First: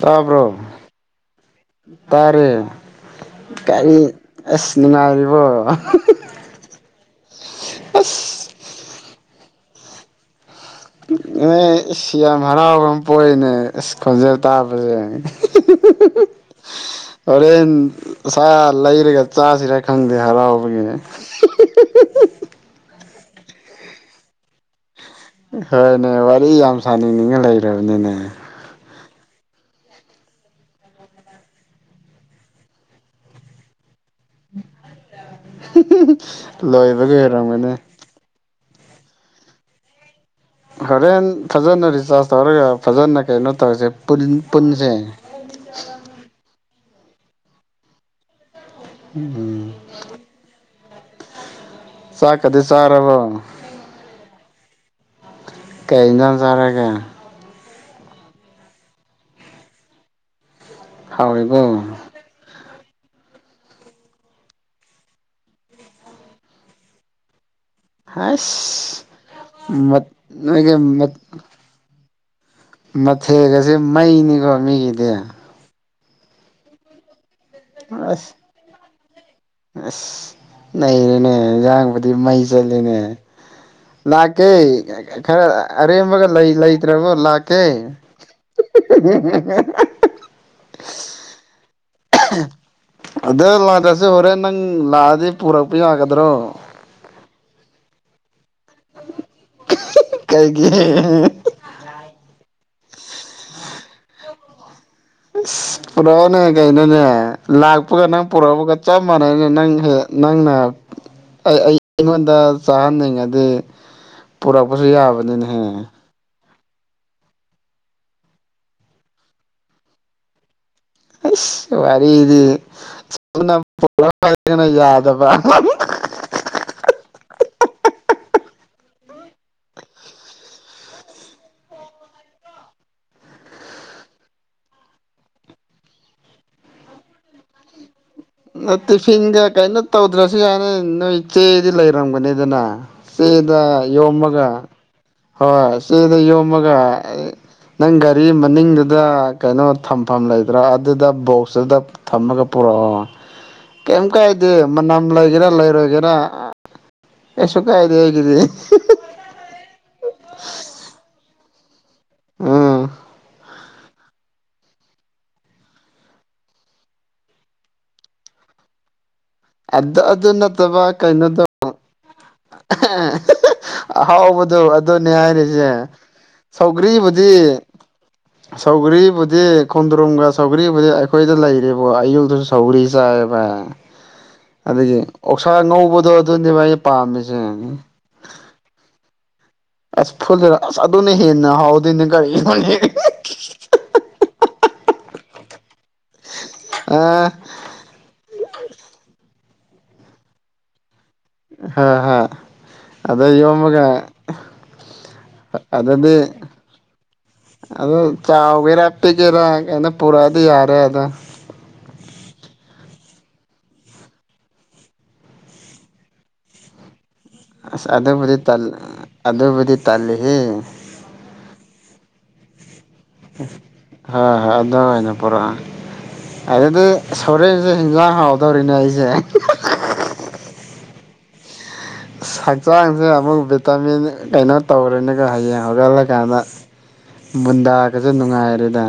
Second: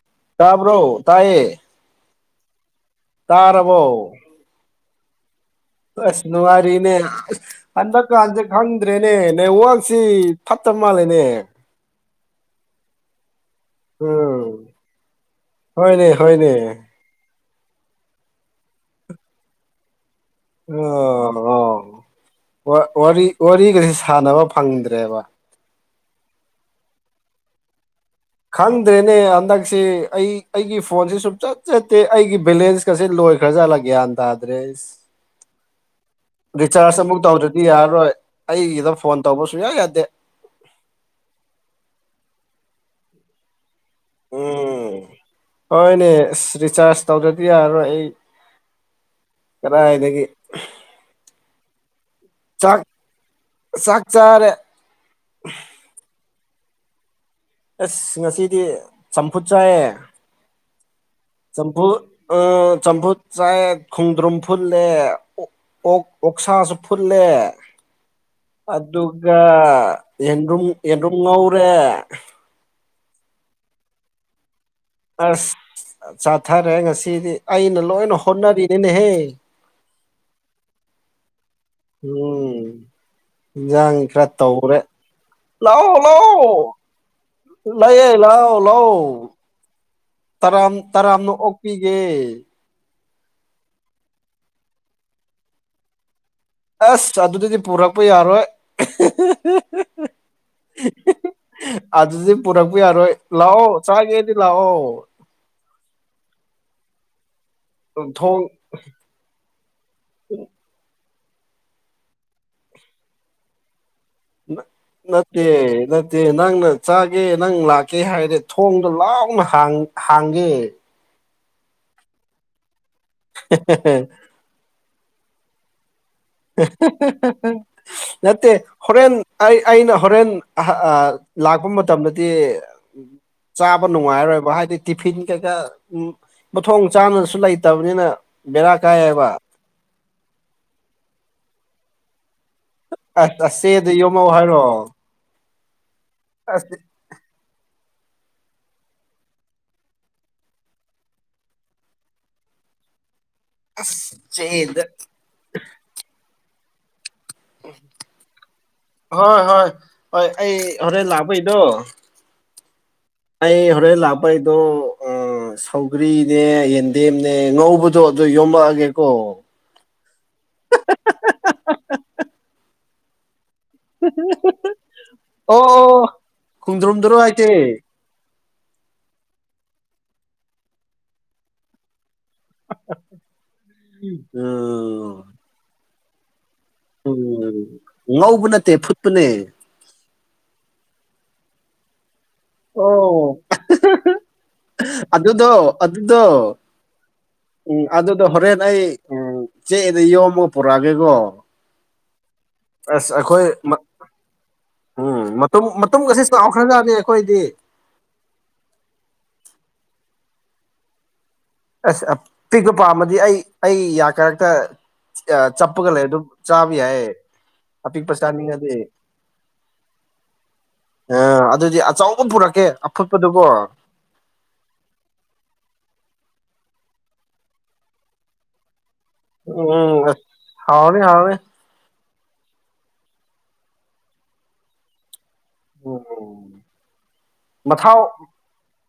ꯇꯕꯔꯣ ꯇꯥꯕ꯭ꯔꯣ ꯇꯥꯏꯌꯦ ꯇꯔꯦ ꯀꯔꯤ ꯇꯥꯔꯕꯣ ꯑꯁ ꯅꯨꯡꯉꯥꯏꯔꯤꯕꯣ ꯑꯁ ꯅꯨꯡꯉꯥꯏꯔꯤꯅꯦ ꯍꯟꯗꯛꯀꯥꯟꯖꯦ ꯈꯪꯗ꯭ꯔꯦꯅꯦ ꯅꯦꯋꯥꯛꯁꯤ ꯐꯠꯇ ꯃꯥꯜꯂꯦꯅꯦ ꯅꯣꯏ ꯏꯁ ꯌꯥꯝ ꯍꯔꯥꯎꯕꯃ ꯄꯣꯛꯏꯅꯦ ꯏꯁ ꯈꯣꯟꯖꯦꯜ ꯎꯝ ꯇꯥꯕꯖꯦ ꯍꯣꯏꯅꯦ ꯍꯣꯏꯅꯦ ꯍꯧꯔꯦꯟ ꯁꯥ ꯂꯩꯔꯒ ꯆꯥꯖꯤꯔꯥ ꯈꯪꯗꯦ ꯍꯔꯥꯎꯕꯒꯤꯅꯦ ꯑꯣꯍꯣ ꯋ ꯋꯥꯔꯤ ꯋꯥꯔꯤꯒꯁꯤ ꯁꯥꯟꯅꯕ ꯐꯪꯗ꯭ꯔꯦꯕ ꯍꯣꯏꯅꯦ ꯋꯥꯔꯤ ꯌꯥꯝ ꯁꯥꯅꯤꯡꯅꯤꯡꯉ ꯂꯩꯔꯕꯅꯤꯅꯦ ꯈꯪꯗ꯭ꯔꯦꯅꯦ ꯍꯟꯗꯛꯁꯤ ꯑꯩ ꯑꯩꯒꯤ ꯐꯣꯟꯖꯤ ꯁꯨꯝꯆꯠ ꯆꯠꯇꯦ ꯑꯩꯒꯤ ꯕꯦꯂꯦꯟꯁ ꯀꯖꯦ ꯂꯣꯏꯒ꯭ꯔꯖꯥꯠꯂ ꯒ꯭ꯌꯥꯟ ꯇꯥꯗ꯭ꯔꯦ ꯔꯤꯆꯥꯔꯖ ꯂꯣꯏꯕꯒꯤ ꯑꯃꯨꯛ ꯇꯧꯗ꯭ꯔꯗꯤ ꯑꯣꯏꯔꯝꯒꯅꯤ ꯌꯥꯔꯔꯣꯏ ꯑꯩꯒꯤꯗ ꯐꯣꯟ ꯇꯧꯕ ꯁꯨꯡꯌꯥ ꯌꯥꯗꯦ ꯍꯣꯔꯦꯟ ꯐꯖꯅ ꯔꯤꯆꯥꯔꯖ ꯇꯧꯔꯒ ꯐꯖꯅ ꯀꯩꯅꯣ ꯇꯧꯖꯦ ꯄꯨꯟ ꯄꯨꯟꯖꯦ ꯎꯝ ꯍꯣꯏꯅꯦ ꯑꯁ ꯔꯤꯆꯥꯔꯖ ꯇꯧꯗ꯭ꯔꯗꯤ ꯌꯥꯔꯔꯣꯏ ꯑꯩ ꯎꯝ ꯀꯗꯥꯏꯗꯒꯤ ꯆꯥꯛꯀꯗꯤ ꯆꯥꯛ ꯆꯥꯔꯕꯣ ꯆꯥꯛ ꯆꯥꯔꯦ ꯀꯩ ꯏꯟꯖꯥꯡ ꯆꯥꯔꯒꯦ ꯑꯁ ꯉꯁꯤꯗꯤ ꯆꯝꯐꯨꯠ ꯆꯥꯏꯌꯦ ꯍꯥꯎꯔꯤꯕꯣ ꯆꯝꯐꯨꯠ ꯑ ꯆꯝꯐꯨꯠ ꯆꯥꯏꯌꯦ ꯈꯣꯡꯗ꯭ꯔꯨꯝ ꯐꯨꯠꯂꯦ ꯑꯣ ꯑꯣꯛꯁꯥꯁꯨ ꯐꯨꯠꯂꯦ ꯍꯩꯁ ꯑꯗꯨꯒ ꯌꯦꯟꯗ꯭ꯔꯨꯝ ꯅꯣꯏꯒꯤ ꯌꯦꯟꯗ꯭ꯔꯨꯝ ꯉꯧꯔꯦ ꯃꯊꯦꯒꯖꯦ ꯃꯩꯅꯤꯀꯣ ꯃꯤꯒꯤ ꯑꯁ ꯆꯥꯊꯔꯦ ꯉꯁꯤꯗꯤ ꯑꯩꯅ ꯂꯣꯏꯅ ꯑꯁ ꯍꯣꯠꯅꯔꯤꯅꯤꯅꯦꯍꯦ ꯑꯁ ꯅꯩꯔꯦꯅꯦ ꯑꯦꯟꯖꯥꯡꯕꯨꯗꯤ ꯃꯩ ꯎꯝ ꯆꯠꯂꯦꯅꯦ ꯏꯟꯖꯥꯡ ꯈꯔ ꯂꯥꯛꯀꯦ ꯇꯧꯒꯔꯦ ꯈꯔ ꯂꯥꯛꯑꯣ ꯑꯔꯦꯝꯕꯒ ꯂꯥꯛꯑꯣ ꯂꯩ ꯂꯩꯇ꯭ꯔꯕꯣ ꯂꯥꯛꯀꯦ ꯂꯩꯌꯦ ꯂꯥꯛꯑꯣ ꯂꯥꯛꯑꯣ ꯇꯔꯥꯝ ꯇꯔꯥꯝꯅ ꯑꯣꯛꯄꯤꯒꯦ ꯑꯗ ꯂꯥꯠꯇꯔꯁꯨ ꯍꯣꯔꯦꯟ ꯅꯪ ꯂꯥꯛꯑꯗꯤ ꯄꯨꯔꯛꯄ ꯌꯥꯒꯗ꯭ꯔꯣ ꯑꯁ ꯑꯗꯨꯗꯗꯤ ꯄꯨꯔꯛꯄ ꯌꯥꯔꯣꯏ ꯀꯩꯒꯤ ꯑꯗꯨꯗꯤ ꯄꯨꯔꯛꯄ ꯌꯥꯔꯣꯏ ꯂꯥꯛꯑꯣ ꯆꯥꯒꯦꯗꯤ ꯂꯥꯛꯑꯣ ꯑꯁ ꯄꯨꯔꯛꯑꯣꯅꯦ ꯀꯩꯅꯣꯅꯦ ꯂꯥꯛꯄꯒ ꯅꯪ ꯊꯣꯡ ꯄꯨꯔꯛꯕꯒ ꯆꯞ ꯃꯥꯅꯩꯅꯦ ꯅꯪ ꯍꯦꯛ ꯅꯪꯅ ꯑꯩ ꯑꯩ ꯑꯩꯉꯣꯟꯗ ꯆꯥꯍꯟꯅꯤꯡꯉꯗꯤ ꯄꯨꯔꯛꯄꯁꯨ ꯌꯥꯕꯅꯤꯅꯦꯍꯦ ꯗꯦ ꯅꯪꯅ ꯆꯥꯒꯦ ꯅꯪ ꯂꯥꯛꯀꯦ ꯍꯥꯏꯔꯗꯤ ꯊꯣꯡꯗꯣ ꯂꯥꯎꯅ ꯍꯥꯡ ꯍꯥꯡꯒꯦ ꯑꯩꯁ ꯋꯥꯔꯤꯗꯤ [unintelligible] ꯌꯦꯅ ꯌꯥꯗꯕ ꯅꯠꯇꯦ ꯍꯣꯔꯦꯟ ꯑꯩ ꯑꯩꯅ ꯍꯣꯔꯦꯟ ꯑꯍ ꯑ ꯂꯥꯛꯄ ꯃꯇꯝꯗꯗꯤ ꯆꯥꯕ ꯅꯨꯡꯉꯥꯏꯔꯔꯣꯏꯕ ꯍꯥꯏꯗꯤ ꯇꯤꯐꯤꯟ ꯀꯩꯀꯥ ꯎꯝ ꯃꯊꯣꯡ ꯆꯥꯟꯅꯁꯨ ꯂꯩꯇꯕꯅꯤꯅ ꯕꯦꯔꯥ ꯅ ꯀꯥꯏꯌꯦꯕ ꯇꯤꯐꯤꯟꯒ ꯀꯩꯅꯣ ꯇꯧꯗ꯭ꯔꯁꯨ ꯌꯥꯅꯤ ꯅꯣꯏ ꯆꯦꯗꯤ ꯂꯩꯔꯝꯒꯅꯤꯗꯅ ꯑꯁ ꯑꯁ ꯆꯦꯗ ꯌꯣꯝꯃꯧ ꯌꯣꯝꯃꯒ ꯍꯥꯏꯔꯣ ꯍꯣꯏ ꯆꯦꯗ ꯑꯁ ꯌꯣꯝꯃꯒ ꯅꯪ ꯒꯥꯔꯤ ꯃꯅꯤꯡꯗꯨꯗ ꯀꯩꯅꯣ ꯊꯝꯐꯝ ꯂꯩꯗ꯭ꯔꯥ ꯑꯗꯨꯗ ꯕꯣꯛꯁꯇꯨꯗ ꯇꯃꯒ ꯄꯨꯔꯛꯑꯣ ꯀꯩꯝ ꯑꯁ ꯀꯥꯏꯗꯦ ꯆꯦꯗ ꯃꯅꯝ ꯂꯩꯒꯦꯔꯥ ꯂꯩꯔꯣꯏꯒꯦꯔꯥ ꯀꯩꯁꯨ ꯀꯥꯏꯗꯦ ꯑꯩꯒꯤꯗꯤ ꯍꯣꯏ ꯍꯣꯏ ꯍꯣꯏ ꯑꯩ ꯍꯣꯔꯦꯟ ꯂꯥꯛꯕꯩꯗꯣ ꯎꯝ ꯑꯩ ꯍꯣꯔꯦꯟ ꯂꯥꯛꯄꯩꯗꯣ ꯑ ꯑ ꯁꯧꯒ꯭ꯔꯤꯅꯦ ꯌꯦꯟꯗꯦꯝꯅꯦ ꯉꯧꯕꯗꯣ ꯑꯗꯨ ꯌꯣꯝꯂꯛꯑꯒꯦꯀꯣ ꯑꯗꯨ ꯑꯗꯨ ꯅꯠꯇꯕ ꯀꯩꯅꯣꯗꯣ [unintelligible] ꯑꯍꯥꯎꯕꯗꯣ ꯑꯗꯨꯅꯦ ꯑꯣ ꯍꯥꯏꯔꯤꯁꯦ ꯑꯣ ꯈꯣꯡꯗ꯭ꯔꯨꯝꯗꯨꯔꯣ ꯁꯧꯒ꯭ꯔꯤꯕꯨꯗꯤ ꯍꯥꯏꯁꯦ ꯁꯧꯒꯔꯤꯕꯨꯗꯤ ꯈꯣꯟꯗ꯭ꯔꯣꯝꯒ ꯁꯧꯒ꯭ꯔꯤꯕꯨꯗꯤ ꯑꯩꯈꯣꯏꯗ ꯂꯩꯔꯤꯕꯔꯤꯕꯣ ꯑꯌꯨꯜꯗꯁꯨ ꯁꯧꯒꯔꯤ ꯆꯥꯏꯕ ꯑꯗꯒꯤ ꯎꯝ ꯑꯣꯛꯁꯥ ꯉꯧꯕꯗꯣ ꯑꯗꯨꯅꯦꯕ ꯑꯩ ꯎꯝ ꯄꯥꯝꯃꯤꯁꯦ ꯉꯧꯕ ꯅꯠꯇꯦ ꯐꯨꯠꯄꯅꯦ ꯑꯁ ꯐꯨꯜ ꯑꯗꯨꯅꯅꯦ ꯍꯦꯟꯅ ꯍꯥꯎꯗꯨꯏꯅꯦ ꯇꯟꯅꯦ ꯀꯔꯤꯅꯣꯅꯦ ꯑꯣ ꯑꯗꯨꯗꯣ ꯑꯗꯨꯗꯣ [unintelligible] ꯎꯝ ꯑꯗꯨꯗꯣ ꯍꯣꯔꯦꯟ ꯑꯩ ꯎꯝ ꯆꯦꯛꯑꯅ ꯌꯣꯝꯃꯒ ꯄꯨꯔꯛꯑꯒꯦꯀꯣ ꯍꯥ ꯍ ꯑꯁ ꯑꯗꯩ ꯑꯩꯈꯣꯏ ꯌꯣꯝꯃꯒ ꯎꯝ ꯃꯇꯨꯝ ꯃꯇꯨꯡꯒ ꯑꯁꯤꯁꯨ ꯆꯥꯎꯥꯎꯈ꯭ꯔꯖꯥꯠꯅꯤ ꯑꯩꯈꯣꯏꯗꯤ ꯑꯗꯣ ꯆꯥꯎꯒꯦꯔꯥ ꯄꯤꯛꯒꯦꯔꯥ ꯀꯩꯅꯣ ꯄꯨꯔꯛꯑꯗꯤ ꯌꯥꯔꯦꯗ ꯑꯁ ꯑꯄꯤꯛꯄ ꯄꯥꯝꯃꯗꯤ ꯑꯩ ꯑꯩ ꯌꯥ ꯀꯔꯛꯇ ꯆꯄꯒ ꯂꯩꯌꯦ ꯑꯗꯨ ꯆꯥꯕꯌꯥꯏꯌꯦ ꯑꯁ ꯑꯗꯨꯕꯨꯗꯤ ꯑꯗꯨꯕꯨꯗꯤ ꯇꯜꯂꯦꯍꯦ ꯑ ꯑꯗꯨꯗꯤ ꯑꯆꯧꯕ ꯄꯨꯔꯛꯀꯦ ꯑꯐꯨꯠꯄꯗꯨꯀꯣ ꯍꯥꯥ ꯍ ꯑꯗꯨ ꯑꯣꯏꯅ ꯄꯨꯔꯛꯑꯣ ꯑꯗꯨꯗꯤ ꯍꯣꯔꯦꯟꯁꯦ ꯍꯤꯡꯖꯥꯡ ꯍꯥꯎꯗꯧꯔꯤꯅꯦ ꯑꯩꯁꯦ ꯎꯝ ꯍꯥꯎꯔꯅꯤ ꯍꯥꯎꯔꯅꯤ ꯍꯛꯆꯥꯡꯁꯦ ꯑꯃꯨꯛ ꯚꯤꯇꯥꯃꯤꯟ ꯀꯩꯅꯣ ꯇꯧꯔꯨꯅꯤꯀꯣ ꯍꯥꯌꯦ ꯎꯝ ꯍꯧꯒꯠꯂꯀꯥꯟꯗ ꯃꯊꯥꯎ ꯃꯨꯟꯗꯥꯒꯁꯨ ꯅꯨꯡꯉꯥꯏꯔꯦꯗ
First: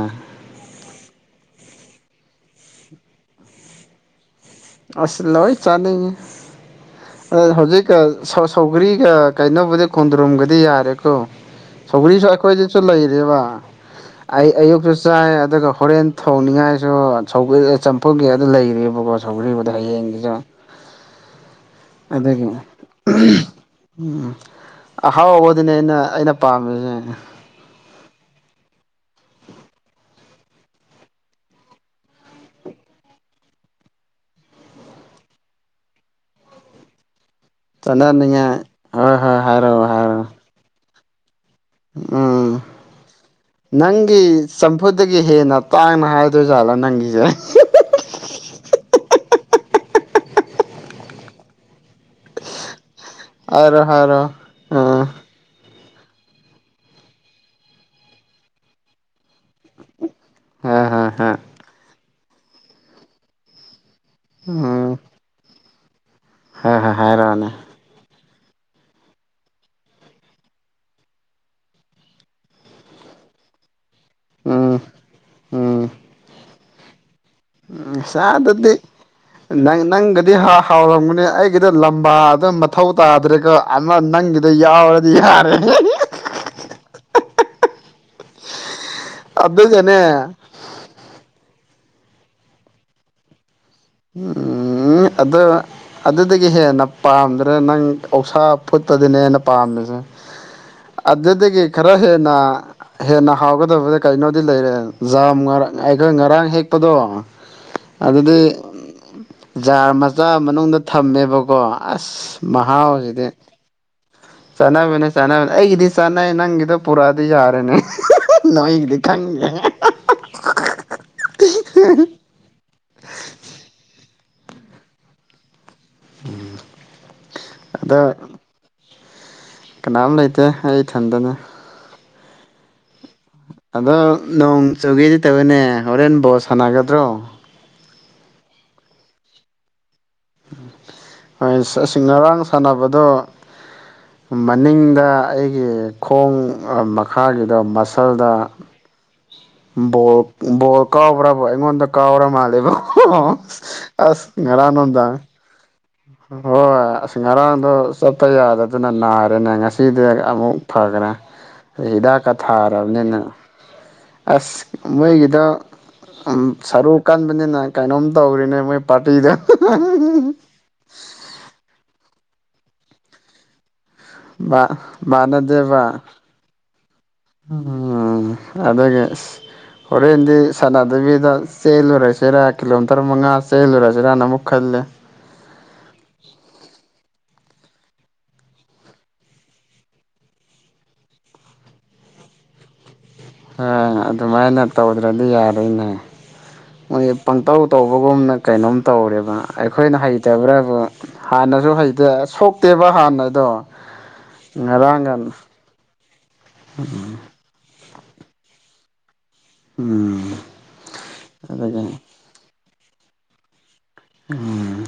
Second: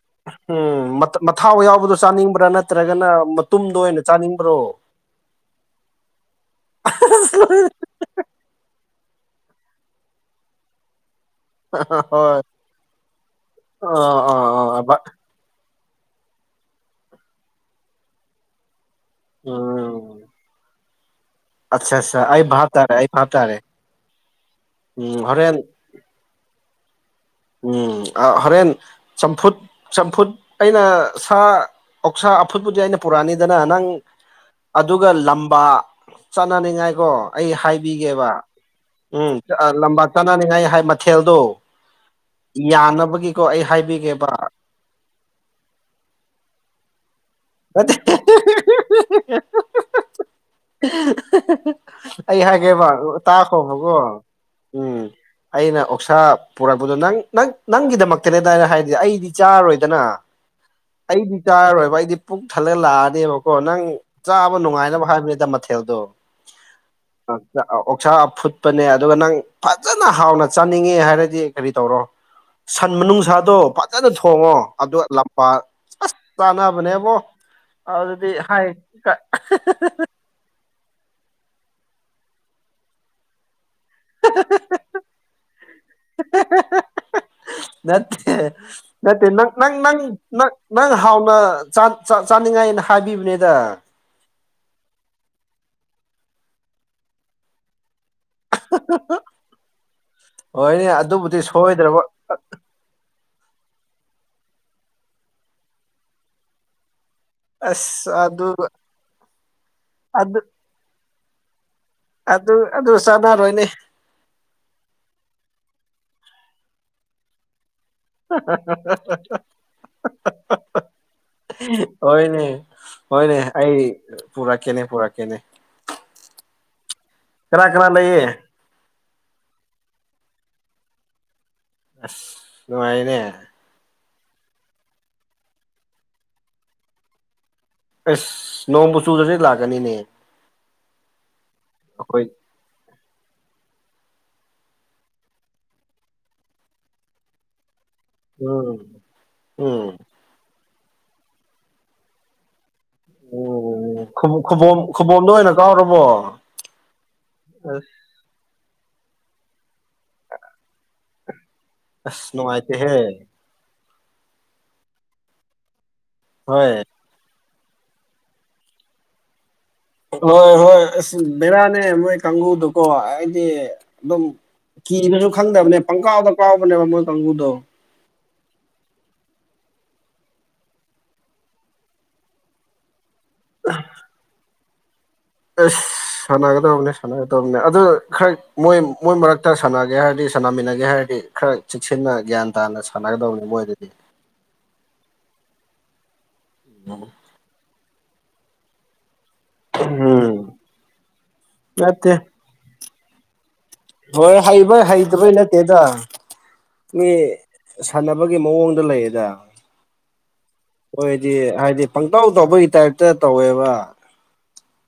ꯎꯝ ꯃꯊꯥꯎ ꯌꯥꯎꯕꯗꯣ ꯆꯥꯅꯤꯡꯕ꯭ꯔꯥ ꯅꯠꯇ꯭ꯔꯒꯅ ꯃꯇꯨꯝꯗ ꯑꯣꯏꯅ ꯆꯥꯅꯤꯡꯕ꯭ꯔꯣ ꯑꯁ ꯂꯣꯏ ꯆꯥꯅꯤꯡꯉꯤ ꯑ ꯍꯧꯖꯤꯛ ꯁꯧꯒ꯭ꯔꯤꯒ ꯀꯩꯅꯣꯕꯨꯗꯤ ꯈꯣꯟꯗ꯭ꯔꯨꯝꯒꯗꯤ ꯌꯥꯔꯦꯀꯣ ꯁꯧꯒ꯭ꯔꯤꯁꯨ ꯍꯣꯏ ꯑꯩꯈꯣꯏꯗꯁꯨ ꯂꯩꯔꯕ ꯑꯥ ꯑꯥ ꯑꯩꯌꯨꯛꯁꯨ ꯑꯥ ꯆꯥꯏ ꯑꯗꯨꯒ ꯍꯣꯔꯦꯟ ꯊꯣꯡꯅꯤꯡꯉꯥꯏꯁꯨ ꯁꯧꯒ ꯆꯝꯐꯨꯒꯤ ꯑꯗꯨ ꯂꯩꯑꯕꯀꯣ ꯁꯧꯒꯔꯤꯕꯨꯗꯤ ꯎꯝ ꯍꯌꯦꯡꯒꯤꯁꯨ ꯑꯠꯆꯥ ꯑꯠꯆꯥ ꯑꯩ ꯑꯗꯨꯗꯒꯤ ꯚꯥꯞ ꯇꯥꯔꯦ ꯑꯩ ꯚꯥꯞ ꯇꯥꯔꯦ ꯎꯝ ꯎꯝ ꯍꯣꯔꯦꯟ ꯑꯍꯥꯎꯕꯗꯨꯅꯦ ꯑꯩꯅ ꯄꯥꯝꯃꯤꯁꯦ ꯎꯝ ꯍꯣꯔꯦꯟ ꯆꯝꯐꯨꯠ ꯆꯝꯐꯨꯠ ꯑꯩꯅ ꯁꯥ ꯑꯣꯛꯁꯥ ꯑꯐꯨꯠꯄꯨꯗꯤ ꯑꯩꯅ ꯄꯨꯔꯛꯅꯤꯗꯅ ꯅꯪ ꯑꯗꯨꯒ ꯂꯝꯕꯥ ꯆꯠꯅꯅꯤꯡꯉꯥꯏꯀꯣ ꯑꯩ ꯍꯥꯏꯕꯤꯒꯦꯕ ꯆꯥꯅꯅꯤꯡꯉꯥꯏ ꯍꯣꯏ ꯎꯝ ꯍꯣꯏ ꯍꯥꯏꯔꯛꯑꯣ ꯂꯝꯕꯥ ꯍꯥꯏꯔꯛꯑꯣ ꯆꯥꯅꯅꯤꯡꯉꯥꯏ ꯃꯊꯦꯜꯗꯣ ꯎꯝ ꯌꯥꯅꯕꯒꯤꯀꯣ ꯑꯩ ꯍꯥꯏꯕꯤꯒꯦꯕ ꯆꯝꯐꯨꯗꯒꯤ ꯍꯦꯟꯅ ꯇꯥꯡꯅ ꯍꯥꯏꯗꯣꯏꯖꯥꯠꯂꯣ ꯅꯪꯒꯤꯁꯦ [unintelligible] ꯑꯩ ꯍꯥꯏꯦꯕ ꯍꯥꯏꯔꯣ ꯇꯥꯈꯕꯒꯣ ꯍꯥꯏꯔꯣ ꯎꯝ ꯑꯥ ꯑꯩꯅ ꯑꯣꯛꯁꯥ ꯄꯨꯔꯛꯄꯗꯣ ꯅꯪ ꯅꯪ ꯅꯪꯒꯤꯗꯃꯛꯇꯅꯦꯗ ꯑꯩꯅ ꯍꯥꯏꯔꯤꯗꯤ ꯑꯩꯗꯤ ꯆꯥꯔꯔꯣꯏꯗꯅ ꯍ ꯍ ꯍ ꯑꯩꯗꯤ ꯆꯥꯔꯔꯣꯏꯕ ꯑꯩꯗꯤ ꯄꯨꯛ ꯊꯜꯂ ꯂꯥꯛꯑꯅꯦꯕꯀꯣ ꯅꯪ ꯆꯥꯕ ꯎꯝ ꯅꯨꯡꯉꯥꯏꯅꯕ ꯍꯥꯏꯕꯅꯤꯗ ꯃꯊꯦꯜꯗꯣ ꯍ ꯍ [unintelligible] ꯍꯥꯏꯔꯛꯑꯣꯅꯦ ꯑ ꯑꯣꯛꯁꯥ ꯐꯨꯠꯄꯅꯦ ꯑꯗꯨꯒ ꯅꯪ ꯐꯖꯅ ꯍꯥꯎꯅ ꯆꯥꯅꯤꯡꯉꯦ ꯍꯥꯏꯔꯗꯤ ꯀꯔꯤ ꯇꯧꯔꯣ ꯁꯟ ꯃꯅꯨꯡꯁꯥꯗꯣ ꯐꯖꯅ ꯊꯣꯡꯉꯣ ꯎꯝ ꯑꯗꯨꯒ ꯂꯝꯕꯥ ꯑꯁ ꯆꯥꯟꯅꯕꯅꯦꯕꯣ ꯎꯝ ꯁꯥ ꯑꯗꯨꯗꯤ ꯅꯪ ꯅꯪ ꯗꯤ ꯍꯥꯎ ꯍꯥꯎꯔꯝꯒꯅꯦ ꯑꯩꯒꯤꯗꯣ ꯂꯝꯕꯥꯗ ꯃꯊꯧ ꯇꯥꯗ꯭ꯔꯒ ꯑꯃ ꯅꯪꯒꯤꯗꯣ ꯌꯥꯎꯔꯗꯤ ꯌꯥꯔꯦ ꯅꯠꯇꯦ ꯅꯠꯇꯦ ꯅꯪ ꯅꯪ ꯑꯗꯨꯒꯅꯦ ꯅꯪ ꯅꯪ ꯅꯪ ꯍꯥꯎꯅ ꯆꯥ ꯆꯥꯅꯤꯡꯉꯥꯏꯅ ꯍꯥꯏꯕꯤꯕꯅꯦꯗ ꯎꯝ ꯑꯗꯣ ꯑꯗꯨꯗꯒꯤ ꯍꯦꯟꯅ ꯄꯥꯝꯗ꯭ꯔꯦ ꯅꯪ ꯑꯣꯛꯁꯥ ꯐꯨꯠꯄꯗꯨꯅꯦ ꯍꯦꯟꯅ ꯄꯥꯝꯃꯤꯁꯦ ꯍꯣꯏꯅꯦ ꯑꯗꯨꯕꯨꯗꯤ ꯑꯗꯨꯗꯒꯤ ꯈꯔ ꯁꯣꯏꯗ꯭ꯔꯕ ꯍꯦꯟꯅ ꯍꯦꯟꯅ ꯍꯥꯎꯒꯗꯕꯗ ꯀꯩꯅꯣꯗꯤ ꯂꯩꯔꯦ ꯖꯥꯝ ꯉ ꯑꯩꯈꯣꯏ ꯉꯔꯥꯡ ꯍꯦꯛꯄꯗꯣ ꯑꯁ ꯑꯗꯨ ꯑꯗꯨꯗꯤ ꯖꯥꯔ ꯃꯆꯥ ꯑꯗꯨ ꯃꯅꯨꯡꯗ ꯊꯝꯃꯦꯕꯀꯣ ꯑꯁ ꯑꯗꯨ ꯑꯗꯨ ꯃꯍꯥꯎꯁꯤꯗꯤ ꯆꯥꯟꯅꯔꯣꯏꯅꯦ ꯆꯥꯟꯅꯕꯅꯦ ꯆꯥꯟꯅꯕꯅꯦ ꯑꯩꯒꯤꯗꯤ ꯆꯥꯟꯅꯩ ꯅꯪꯒꯤꯗ ꯄꯨꯔꯛꯑꯗꯤ ꯌꯥꯔꯦꯅꯦ ꯅꯣꯏꯒꯤꯗꯤ ꯈꯪꯗꯦ ꯍꯣꯏꯅꯦ ꯍꯣꯏꯅꯦ ꯑꯩ ꯄꯨꯔꯛꯀꯦꯅꯦ ꯄꯨꯔꯛꯀꯦꯅꯦ ꯎꯝ ꯀꯅꯥ ꯀꯅꯥ ꯂꯩꯌꯦ ꯀꯅꯥꯝ ꯂꯩꯇꯦ ꯑꯩ ꯏꯊꯟꯗꯅꯦ ꯑꯁ ꯅꯨꯡꯉꯥꯏꯅꯦ ꯑꯗꯣ ꯅꯣꯡ ꯆꯨꯒꯦꯗꯤ ꯇꯧꯏꯅꯦ ꯍꯣꯔꯦꯟ ꯕꯣꯜ ꯁꯥꯟꯅꯒꯗ꯭ꯔꯣ ꯑꯁ ꯅꯣꯡꯕꯨ ꯆꯨꯗ꯭ꯔꯗꯤ ꯂꯥꯛꯀꯅꯤꯅꯦ ꯑꯁ ꯑꯁꯤ ꯑꯩꯈꯣꯏ ꯉꯔꯥꯡ ꯁꯥꯟꯅꯕꯗꯣ ꯃꯅꯤꯡꯗ ꯑꯩꯒꯤ ꯈꯣꯡ ꯃꯈꯥꯒꯤꯗ ꯃꯁ ꯎꯝ ꯎꯝ ꯕꯣꯜ ꯕꯣꯜ ꯀꯥꯎꯕ꯭ꯔꯕ ꯑꯩꯉꯣꯟꯗ ꯀꯥꯎꯔ ꯃꯥꯜꯂꯦꯕ ꯑꯣ ꯎꯝ ꯑꯁ ꯉꯔꯥꯡ ꯈꯨꯕꯣꯝ ꯅꯨꯡꯗꯥꯡ ꯈꯨꯕꯣꯝꯗ ꯀꯥꯎꯔꯕꯣ ꯍꯣꯏ ꯑꯁ ꯉꯔꯥꯡꯗꯣ ꯑꯁ ꯆꯠꯄ ꯌꯥꯗꯗꯅ ꯅꯥꯔꯦꯅꯦ ꯉꯁꯤꯗꯤ ꯑꯃꯨꯛ ꯐꯈ꯭ꯔꯦ ꯑ ꯑꯁ ꯍꯤꯗꯥꯛꯀ ꯅꯨꯡꯉꯥꯏꯇꯦꯍꯦ ꯊꯥꯔꯕꯅꯤꯅ ꯑꯁ ꯃꯣꯏꯒꯤꯗꯣ ꯎꯝ ꯍꯣꯏ ꯁꯔꯨꯛ ꯀꯟꯕꯅꯤꯅ ꯀꯩꯅꯣꯝ ꯇꯧꯔꯤꯅꯦ ꯃꯣꯏ ꯄꯥꯔꯇꯤꯗꯣ ꯍꯣꯏ ꯍꯣꯏ ꯑꯁ ꯕꯦꯔꯥꯅꯦ ꯃꯣꯏ ꯀꯥꯡꯕꯨꯗꯨꯀꯣ ꯍꯥꯏꯗꯤ ꯑꯗꯨꯝ ꯃꯥ ꯀꯤꯕꯁꯨ ꯈꯪꯗꯕꯅꯦ ꯃꯥꯟꯅꯗꯦꯕ ꯄꯪꯀꯥꯎꯗ ꯀꯥꯎꯕꯅꯦꯕ ꯃꯣꯏ ꯀꯥꯡꯕꯨꯗꯣ ꯎꯝ ꯑꯗꯨꯒꯤ ꯑꯁ ꯍꯣꯔꯦꯟꯗꯤ ꯁꯅꯥꯗꯕꯤꯗ ꯆꯦꯜꯂꯨꯔꯁꯤꯔꯥ ꯀꯤꯂꯣꯃꯤꯇꯔ ꯃꯉꯥ ꯆꯦꯜꯂꯨꯔꯁꯤꯔꯅ ꯑꯃꯨꯛ ꯈꯜꯂꯦ ꯑꯩꯁ ꯁꯥꯟꯅꯒꯗꯕꯅꯦ ꯁꯥꯟꯅꯒꯗꯕꯅꯦ ꯑꯗꯨ ꯈꯔ ꯃꯣꯏ ꯃꯣꯏ ꯃꯔꯛꯇ ꯁꯥꯟꯅꯒꯦ ꯍꯥꯏꯔꯗꯤ ꯁꯥꯟꯅꯃꯤꯟꯅꯒꯦ ꯍꯥꯏꯔꯗꯤ ꯈꯔ ꯆꯦꯛꯁꯤꯟꯅ ꯒ꯭ꯌꯥꯟ ꯇꯥꯅ ꯁꯥꯟꯅꯒꯗꯧꯕꯅꯤ ꯃꯣꯏꯗꯗꯤ ꯑꯥ ꯑꯗꯨꯃꯥꯏꯅ ꯇꯧꯗ꯭ꯔꯗꯤ ꯌꯥꯔꯣꯏꯅꯦ ꯃꯣꯏ ꯄꯪꯇꯧ ꯇꯧ ꯕꯒꯨꯝꯅ ꯀꯩꯅꯣꯝ ꯇꯧꯔꯦꯕ ꯑꯩꯈꯣꯏꯅ ꯎꯝ ꯍꯩꯇꯕ꯭ꯔꯕꯨ ꯍꯥꯟꯅꯁꯨ ꯍꯩꯇꯦ ꯅꯠꯇꯦ ꯁꯣꯛ ꯇꯦꯕ ꯍꯥꯟꯅꯗꯣ ꯍꯣꯏ ꯍꯩꯕꯩ ꯉꯔꯥꯡꯒ ꯍꯩꯇꯕꯩ ꯅꯠꯇꯦꯗ ꯃꯤ ꯁꯥꯟꯅꯕꯒꯤ ꯃꯑꯣꯡꯗ ꯂꯩꯌꯦꯗ ꯎꯝ ꯑꯩꯈꯣꯏꯗꯤ ꯍꯥꯏꯗꯤ ꯑꯗꯨꯒꯤ ꯄꯡ ꯇꯧ ꯇꯧꯕꯒꯤ ꯇꯥꯏꯞꯇ ꯇꯧꯋꯦꯕ ꯎꯝ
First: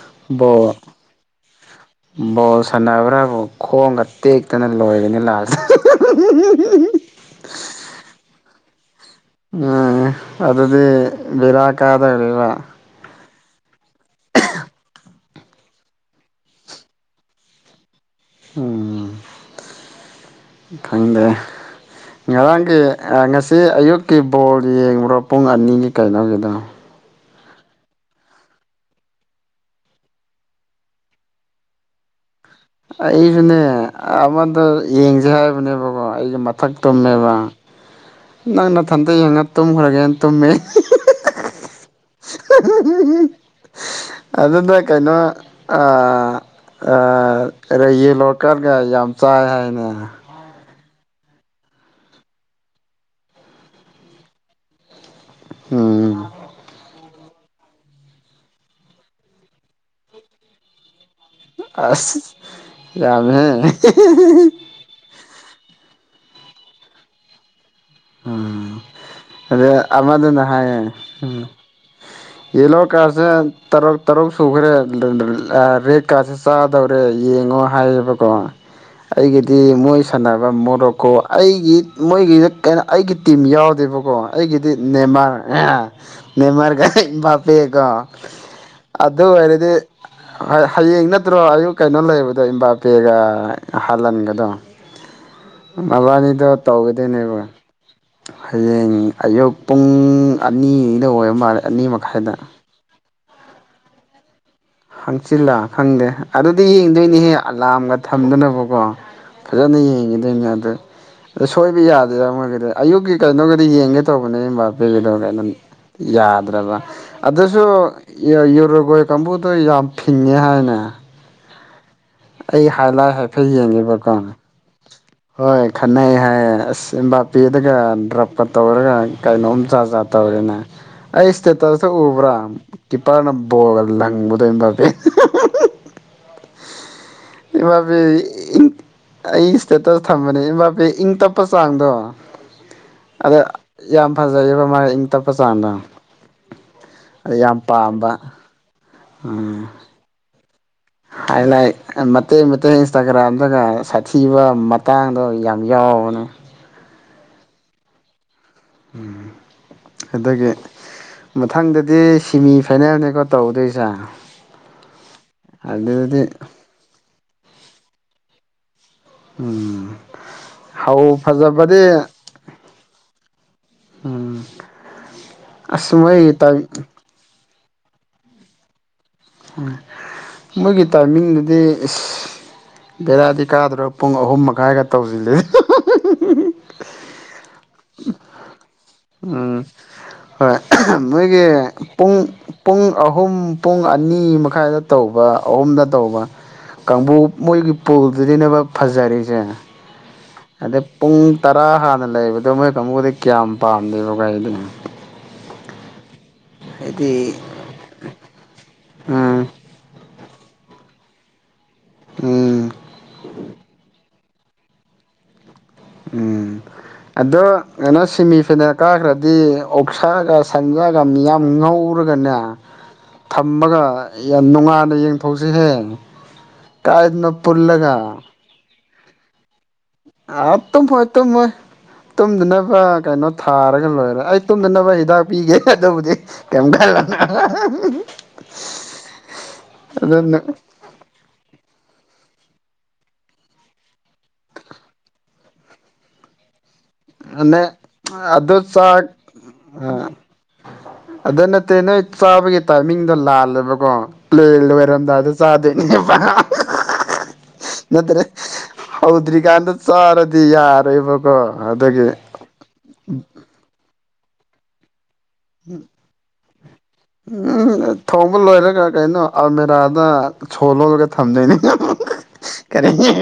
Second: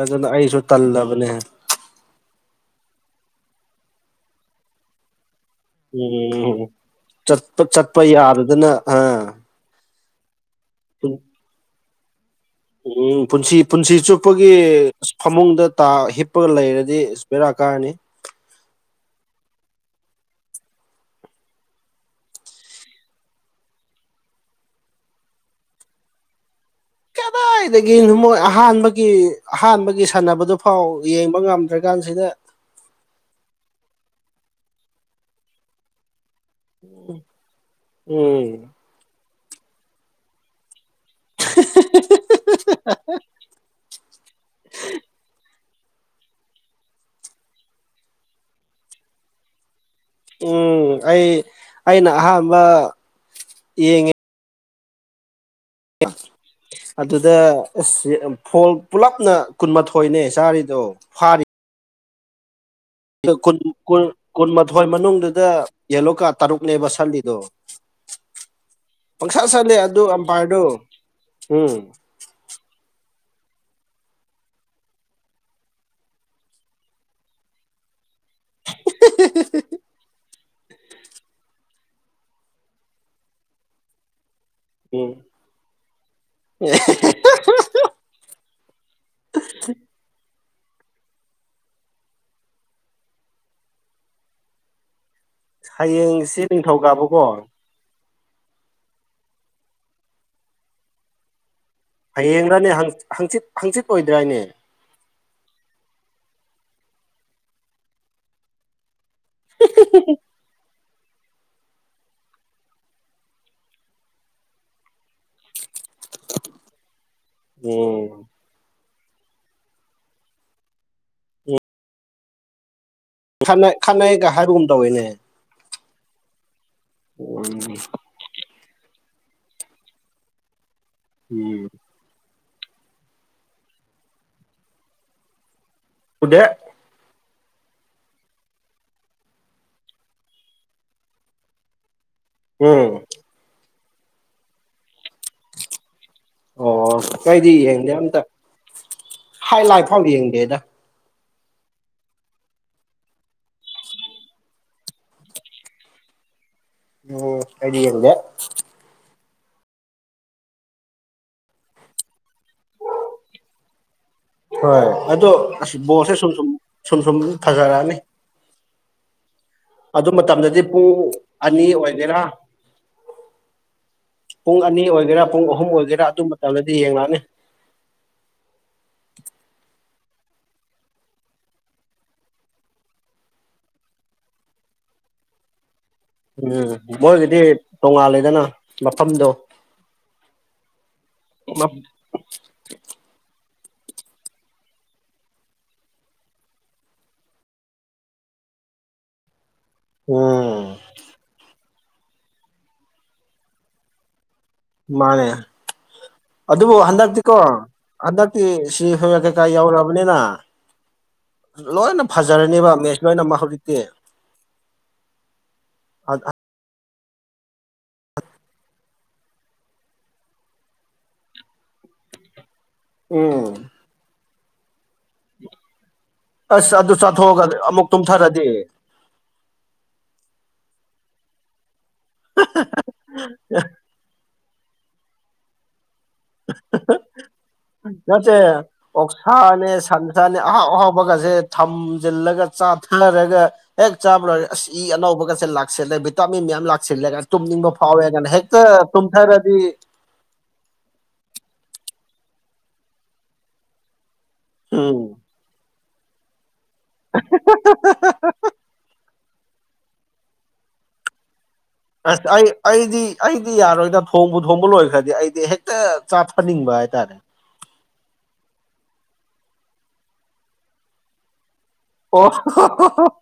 ꯑꯗꯨꯅ ꯑꯩꯁꯨ ꯇꯜꯂꯕꯅꯦ ꯕꯣꯜ ꯁꯥꯟꯅꯕ꯭ꯔꯥꯕꯨ ꯈꯣꯡꯒ ꯇꯦꯛꯇꯅ ꯂꯣꯏꯒꯅꯤ ꯂꯁ ꯎꯝ ꯆꯠꯄ ꯆꯠꯄ ꯌꯥꯗꯗꯅ ꯑ ꯎꯝ ꯑꯗꯨꯗꯤ ꯕꯤꯔꯥꯀꯥꯗꯣꯏ ꯔꯤꯔꯥ ꯎꯝ ꯄꯨꯟꯁꯤ ꯄꯨꯟꯁꯤ ꯆꯨꯞꯄꯒꯤ ꯐꯃꯨꯡꯗ ꯇꯥ ꯍꯤꯞꯄꯒ ꯂꯩꯔꯗꯤ ꯕꯦꯔꯥ ꯀꯥꯅꯤ ꯎꯝ ꯈꯪꯗꯦ ꯉꯔꯥꯡꯒꯤ ꯑ ꯉꯁꯤ ꯑꯌꯨꯛꯀꯤ ꯕꯣꯜ ꯌꯦꯡꯕ꯭ꯔꯣ ꯄꯨꯡ ꯑꯅꯤꯒꯤ ꯀꯩꯅꯣꯒꯤꯗꯣ ꯀꯗꯥꯏꯗꯒꯤꯅꯣ ꯃꯣꯏ ꯑꯍꯥꯟꯕꯒꯤ ꯑꯍꯥꯟꯕꯒꯤ ꯁꯥꯟꯅꯕꯗꯨꯐꯥꯎ ꯌꯦꯡꯕ ꯉꯝꯗ꯭ꯔꯀꯥꯟꯁꯤꯗ ꯑꯩꯁꯨꯅꯦ ꯑꯃꯗ ꯌꯦꯡꯁꯦ ꯍꯥꯏꯕꯅꯦꯕꯀꯣ ꯑꯩꯁꯦ ꯃꯠ ꯃꯊꯛ ꯇꯨꯝꯃꯦꯕ ꯎꯝ ꯅꯪ ꯅꯊꯟꯇ ꯌꯦꯡꯉ ꯇꯨꯝꯈ꯭ꯔꯒꯦꯅ ꯇꯨꯝꯃꯦ ꯑꯗꯨꯅ ꯀꯩꯅꯣ ꯑꯥ ꯑꯥ ꯌꯦꯂꯣ ꯀꯥꯔꯗꯀꯥ ꯌꯥꯝ ꯆꯥꯏ ꯍꯥꯏꯅꯦ ꯎꯝ ꯑꯩ ꯑꯩꯅ ꯑꯍꯥꯝꯕ ꯌꯦꯡꯉꯦ [inaudible] ꯑꯣ ꯑꯗꯨꯗ ꯑꯁ ꯐꯣꯜ ꯄꯨꯂꯞꯅ ꯀꯨꯟꯃꯥꯊꯣꯏꯅꯦ ꯆꯥꯔꯤꯗꯣ ꯐꯥꯔꯤ ꯑꯁ ꯌꯥꯝꯃꯍꯦ ꯊꯣꯏ ꯃꯅꯨꯡꯗꯨꯗ ꯌꯦꯂꯣ ꯀꯥꯔꯗ ꯇꯔꯨꯛꯅꯦꯕ ꯁꯠꯂꯤꯗꯣ ꯎꯝ ꯀꯔꯤ ꯑꯗꯨ ꯑꯃꯗꯨꯅ ꯑꯝꯄꯥꯌꯔꯗꯨ ꯍꯥꯏꯌꯦ ꯎꯝ ꯌꯦꯜꯂꯣ ꯀꯥꯔꯗꯁꯦ ꯇꯔꯨꯛ ꯇꯔꯨꯛ ꯁꯨꯈ꯭ꯔꯦ ꯑꯥ ꯔꯦꯠ ꯀꯥꯔꯗꯁꯦ ꯆꯥ ꯗꯧꯔꯦ ꯌꯦꯡꯉꯣ ꯍꯥꯏꯌꯦꯕ ꯀꯣ ꯑꯩꯒꯤꯗꯤ ꯃꯣꯏ ꯁꯥꯟꯅꯕ ꯃꯣꯔꯣꯛꯀꯣ ꯑꯩꯒꯤ ꯃꯣꯏꯒꯤꯗ ꯀꯩꯅꯣ ꯑꯩꯒꯤ ꯇꯤꯝ ꯌꯥꯎꯗꯦꯕꯀꯣ ꯑꯩꯒꯤꯗꯤ ꯎꯝ ꯅꯦꯝꯃꯔ ꯅꯦꯝꯃꯔꯒ ꯕꯥꯄꯦꯒꯥ ꯑꯗꯨ ꯑꯣꯏꯔꯗꯤ ꯍꯌꯦꯡ ꯅꯠꯇ꯭ꯔꯣ ꯑꯌꯨꯛ ꯀꯩꯅꯣ ꯂꯩꯕꯗꯣ ꯏꯝꯕꯥꯄꯦꯒ ꯍꯂꯟꯒꯗꯣ ꯍꯌꯦꯡꯁꯤ ꯃꯕꯥꯅꯤꯗꯣ ꯅꯤꯡꯊꯧꯀꯥꯕꯀꯣ ꯇꯧꯒꯗꯣꯏꯅꯦꯕꯀꯣ ꯍꯌꯦꯡ ꯑꯌꯨꯛ ꯄꯨꯡ ꯑꯅꯤꯗ ꯑꯣꯏꯕ ꯃꯥꯜꯂꯦ ꯑꯅꯤꯃꯛ ꯍꯌꯦꯡꯔꯥꯅꯦ ꯍꯪꯆꯤꯠ ꯍꯪꯆꯤꯠ ꯑꯣꯏꯗ꯭ꯔꯥꯅꯦ ꯍꯪꯆꯤꯜꯂꯥ ꯈꯪꯗꯦ ꯑꯗꯨꯗꯤ ꯌꯦꯡꯗꯣꯏꯅꯤꯍꯦ ꯑꯂꯥꯝꯒ ꯊꯝꯗꯅꯕꯀꯣ ꯐꯖꯅ ꯌꯦꯡꯒꯤꯗꯣꯏꯅꯦ ꯑꯗꯨ ꯑ ꯁꯣꯏꯕ ꯌꯥꯗꯦꯕ ꯃꯣꯏꯒꯤꯗꯤ ꯑꯌꯨꯛꯀꯤ ꯀꯩꯅꯣꯒꯤꯗꯣ ꯌꯦꯡꯒꯦ ꯇꯧꯕꯅꯦ ꯏꯝꯕꯄꯦꯒꯤꯗꯣ ꯀꯩꯅꯣ ꯌꯥꯗ꯭ꯔꯕ ꯑꯗꯨꯁꯨ ꯎꯝ ꯌꯨꯔꯣꯒꯣꯏ ꯀꯥꯡꯕꯨꯗꯣ ꯌꯥꯝ ꯐꯤꯡꯉꯦ ꯍꯥꯏꯅꯦ ꯑꯩ ꯍꯥꯏꯂꯥꯏꯠ ꯍꯥꯏꯐꯦꯠ ꯌꯦꯡꯒꯦꯕꯀꯣ ꯍꯣꯏꯅꯦ ꯍꯣꯏ ꯈꯟꯅꯩ ꯍꯥꯏꯌꯦ ꯑꯁ ꯎꯝ ꯏꯝꯕꯥꯄꯤꯗꯒ ꯗ꯭ꯔꯞ ꯀ ꯇꯧꯔꯒ ꯀꯩꯅꯣꯝ ꯖꯠ ꯖꯠ ꯇꯧꯔꯦꯅꯦ ꯑꯩ ꯎꯝ ꯏꯁꯇꯦꯇ꯭ꯁꯇꯣ ꯎꯕ꯭ꯔꯥ ꯀꯤꯞꯄꯔꯅ ꯕꯣꯜꯒ ꯂꯪꯕꯗꯣ ꯏꯝꯕꯥꯄꯦ ꯎꯗꯦ ꯏꯝꯕꯥꯄꯦ ꯑꯩ ꯏꯁꯇꯦꯇꯁ ꯊꯝꯕꯅꯦ ꯏꯝ [unintelligible] ꯏꯪ ꯇꯞꯄ ꯆꯥꯡꯗꯣ ꯎꯝ ꯑꯗ ꯌꯥꯝ ꯐꯖꯩꯌꯦꯕ ꯃꯥ ꯏꯪ ꯇꯞꯄ ꯆꯥꯡꯗꯣ ꯑꯣ ꯑꯗ ꯈꯣꯢꯗꯤ ꯌꯥꯝ ꯌꯦꯡꯗꯦ ꯄꯥꯝꯕ ꯑꯝꯇ ꯍꯥꯏ ꯎꯝ ꯂꯥꯏꯠ ꯐꯥꯎ ꯌꯦꯡꯗꯦꯗ ꯍꯥꯏꯂꯥꯏꯠ ꯃꯇꯦꯛ ꯃꯇꯦꯛ ꯏꯟꯁꯇꯥꯒ꯭ꯔꯥꯝꯗꯒ ꯁꯥꯊꯤꯕ ꯃꯇꯥꯡꯗꯣ ꯌꯥꯝ ꯌꯥꯎꯕꯅꯦ ꯎꯝ ꯑꯩꯗꯤ ꯌꯦꯡꯗꯦ ꯎꯝ ꯑꯗꯒꯤ ꯃꯊꯪꯗꯗꯤ ꯁꯤꯃꯤ ꯐꯥꯏꯅꯦꯜꯅꯤꯀꯣ ꯇꯧꯒꯗꯣꯏꯁꯦ ꯍꯣꯏ ꯑꯗꯣ ꯑꯁ ꯕꯣꯜꯁꯦ ꯁꯨꯝ ꯁꯨꯝ ꯁꯨꯝ ꯁꯨꯝ [unintelligible] ꯔꯛꯑꯑꯅꯤ ꯎꯝ ꯑꯗꯨ ꯃꯇꯝꯗꯗꯤ ꯄꯨꯡ ꯍꯧ ꯑꯅꯤ ꯐꯖꯕꯗꯤ ꯑꯣꯏꯒꯦꯔꯥ ꯎꯝ ꯄꯨꯡ ꯑꯅꯤ ꯑꯣꯏꯒꯦꯔꯥ ꯄꯨꯡ ꯑꯍꯨꯝ ꯑꯁ ꯑꯣꯏꯒꯦꯔꯥ ꯑꯗꯨ ꯃꯣꯏꯒꯤ ꯇꯥꯏ ꯃꯇꯝꯗꯗꯤ ꯌꯦꯡꯂꯡꯑꯅꯤ ꯎꯝ ꯃꯣꯏꯒꯤ ꯇꯥꯏꯃꯤꯡꯗꯨꯗꯤ ꯏꯁ ꯕꯦꯔꯥꯗꯤ ꯀꯥꯗ꯭ꯔꯣ ꯄꯨꯡ ꯑꯍꯨꯝ ꯃꯈꯥꯏꯒ ꯇꯧꯖꯤꯜꯂꯦ [unintelligible] ꯎꯝ ꯃꯣꯢꯒꯤꯗꯤ ꯎꯝ ꯍꯣꯏ [unintelligible] ꯃꯣꯏꯒꯤ ꯄꯨꯡ ꯄꯨꯡ ꯑꯍꯨꯝ ꯄꯨꯡ ꯑꯅꯤ ꯃꯈꯥꯏꯗ ꯇꯧꯕ ꯑꯍꯨꯝꯗ ꯇꯧꯕ ꯀꯥꯡꯕꯨ ꯃꯣꯏꯒꯤ ꯄꯨꯜꯗꯨꯗꯤꯅꯦꯕ ꯐꯖꯔꯤꯁꯦ ꯎꯝ ꯑꯗꯩ ꯄꯨꯡ ꯇꯔꯥ ꯍꯥꯟꯅ ꯂꯩꯕꯗꯣ ꯃꯣꯏ ꯀꯥꯡꯕꯨꯗꯤ ꯀꯌꯥꯝ ꯄꯥꯝꯗꯦꯕ ꯒꯥꯔꯤꯗꯨ ꯃꯥꯅꯦ ꯑꯗꯨꯕꯨ ꯍꯥꯏꯗꯤ ꯍꯟꯗꯛꯇꯤꯀꯣ ꯍꯟꯗꯛꯇꯤ ꯁꯤ ꯍꯦꯟ ꯀꯩꯀꯥ ꯎꯝ ꯌꯎꯔꯕꯅꯤꯅ ꯂꯣꯏꯅ ꯐꯖꯔꯅꯤꯕ ꯎꯝ ꯃꯦꯁ ꯂꯣꯏꯅꯃꯛ ꯍꯧꯖꯤꯛꯇꯤ ꯎꯝ ꯑꯗꯣ ꯀꯩꯅꯣ ꯁꯦꯃꯤꯐꯥꯏꯅꯦꯜ ꯀꯥꯈ꯭ꯔꯗꯤ ꯑꯣꯛꯁꯥꯒ ꯁꯟꯖꯥꯒ ꯃꯤꯌꯥꯝ ꯉꯧꯔꯒꯅꯦ ꯎꯝ ꯊꯝꯃꯒ ꯌꯥꯝ ꯅꯨꯡꯉꯥꯏꯅ ꯌꯦꯡ [unintelligible] ꯍꯧꯖꯤ ꯍꯦ ꯀꯥꯏꯗꯅꯣ ꯄꯨꯜꯂꯒ ꯑꯗꯤ ꯑꯥ ꯇꯨꯝꯃꯣꯏ ꯇꯨꯝꯃꯣꯏ ꯇꯨꯝꯗꯅꯕ ꯀꯩꯅꯣ ꯊꯥꯔꯒ ꯂꯣꯏꯔꯦ ꯑꯩ ꯇꯨꯝꯗꯅꯕ ꯍꯤꯗꯥꯛ ꯄꯤꯒꯦ ꯑꯗꯨꯕꯨꯗꯤ ꯀꯩꯝ ꯈꯜꯂꯨꯅꯨ [unintelligible] ꯅꯠꯇꯦ ꯑꯣꯛꯁꯥꯅꯦ ꯁꯟꯁꯅꯦ ꯑꯍꯥꯎ ꯑꯗꯨꯅꯦ ꯑꯍꯥꯎꯕꯒꯁꯦ ꯊꯝꯖꯤꯜꯂꯒ ꯆꯥꯊꯔꯒ ꯍꯦꯛ ꯆꯥꯕ ꯂꯣꯏꯔ ꯑꯁ ꯏ ꯑꯅꯧꯕꯒꯁꯦ ꯂꯥꯛꯁꯤꯂꯦ ꯚꯤꯇꯥꯃꯤꯟ ꯃꯌꯥꯝ ꯂꯥꯛ ꯁꯤꯜꯂꯦ ꯀꯅ ꯇꯨꯝꯅꯤꯡꯕ ꯐꯥꯎꯋꯦ ꯀꯅ ꯑꯗꯨ ꯍꯦꯛꯇ ꯆꯥꯛ ꯇꯨꯝꯊꯔꯗꯤ ꯑ ꯑꯗꯨ ꯅꯠꯇꯦ ꯅꯣꯏ ꯆꯥꯕꯒꯤ ꯇꯥꯏꯃꯤꯡꯗꯣ ꯂꯥꯜꯂꯦꯕꯀꯣ ꯄ꯭ꯂꯦ ꯂꯣꯢ ꯎꯝ ꯂꯣꯏꯔꯝꯗꯥꯏꯗ ꯆꯥꯗꯣꯏꯅꯦꯕ [unintelligible] ꯅꯠꯇ꯭ꯔꯦ ꯍꯧꯗ꯭ꯔꯤꯀꯥꯟꯗ ꯆꯥꯔꯗꯤ ꯌꯥꯔꯣꯏꯕꯀꯣ ꯑꯗꯨꯒꯤ ꯑꯁ ꯑꯩ ꯑꯩꯗꯤ ꯑꯩꯗꯤ ꯌꯥꯔꯣꯏꯗ ꯊꯣꯡꯕꯨ ꯊꯣꯡꯕ ꯂꯣꯏꯈ꯭ꯔꯗꯤ ꯑꯩꯗꯤ ꯍꯦꯛꯇ ꯆꯥꯊꯟꯅꯤꯡꯕ ꯍꯥꯏꯇꯥꯔꯦ ꯎꯝ ꯊꯣꯡꯕ ꯂꯣꯏꯔꯒ ꯀꯩꯅꯣ ꯑꯜꯃꯦꯔꯥꯗ ꯁꯣ ꯂꯣꯜꯂꯒ ꯊꯝꯗꯣꯏꯅꯤ [unintelligible] ꯑꯣ ꯀꯔꯤ [unintelligible]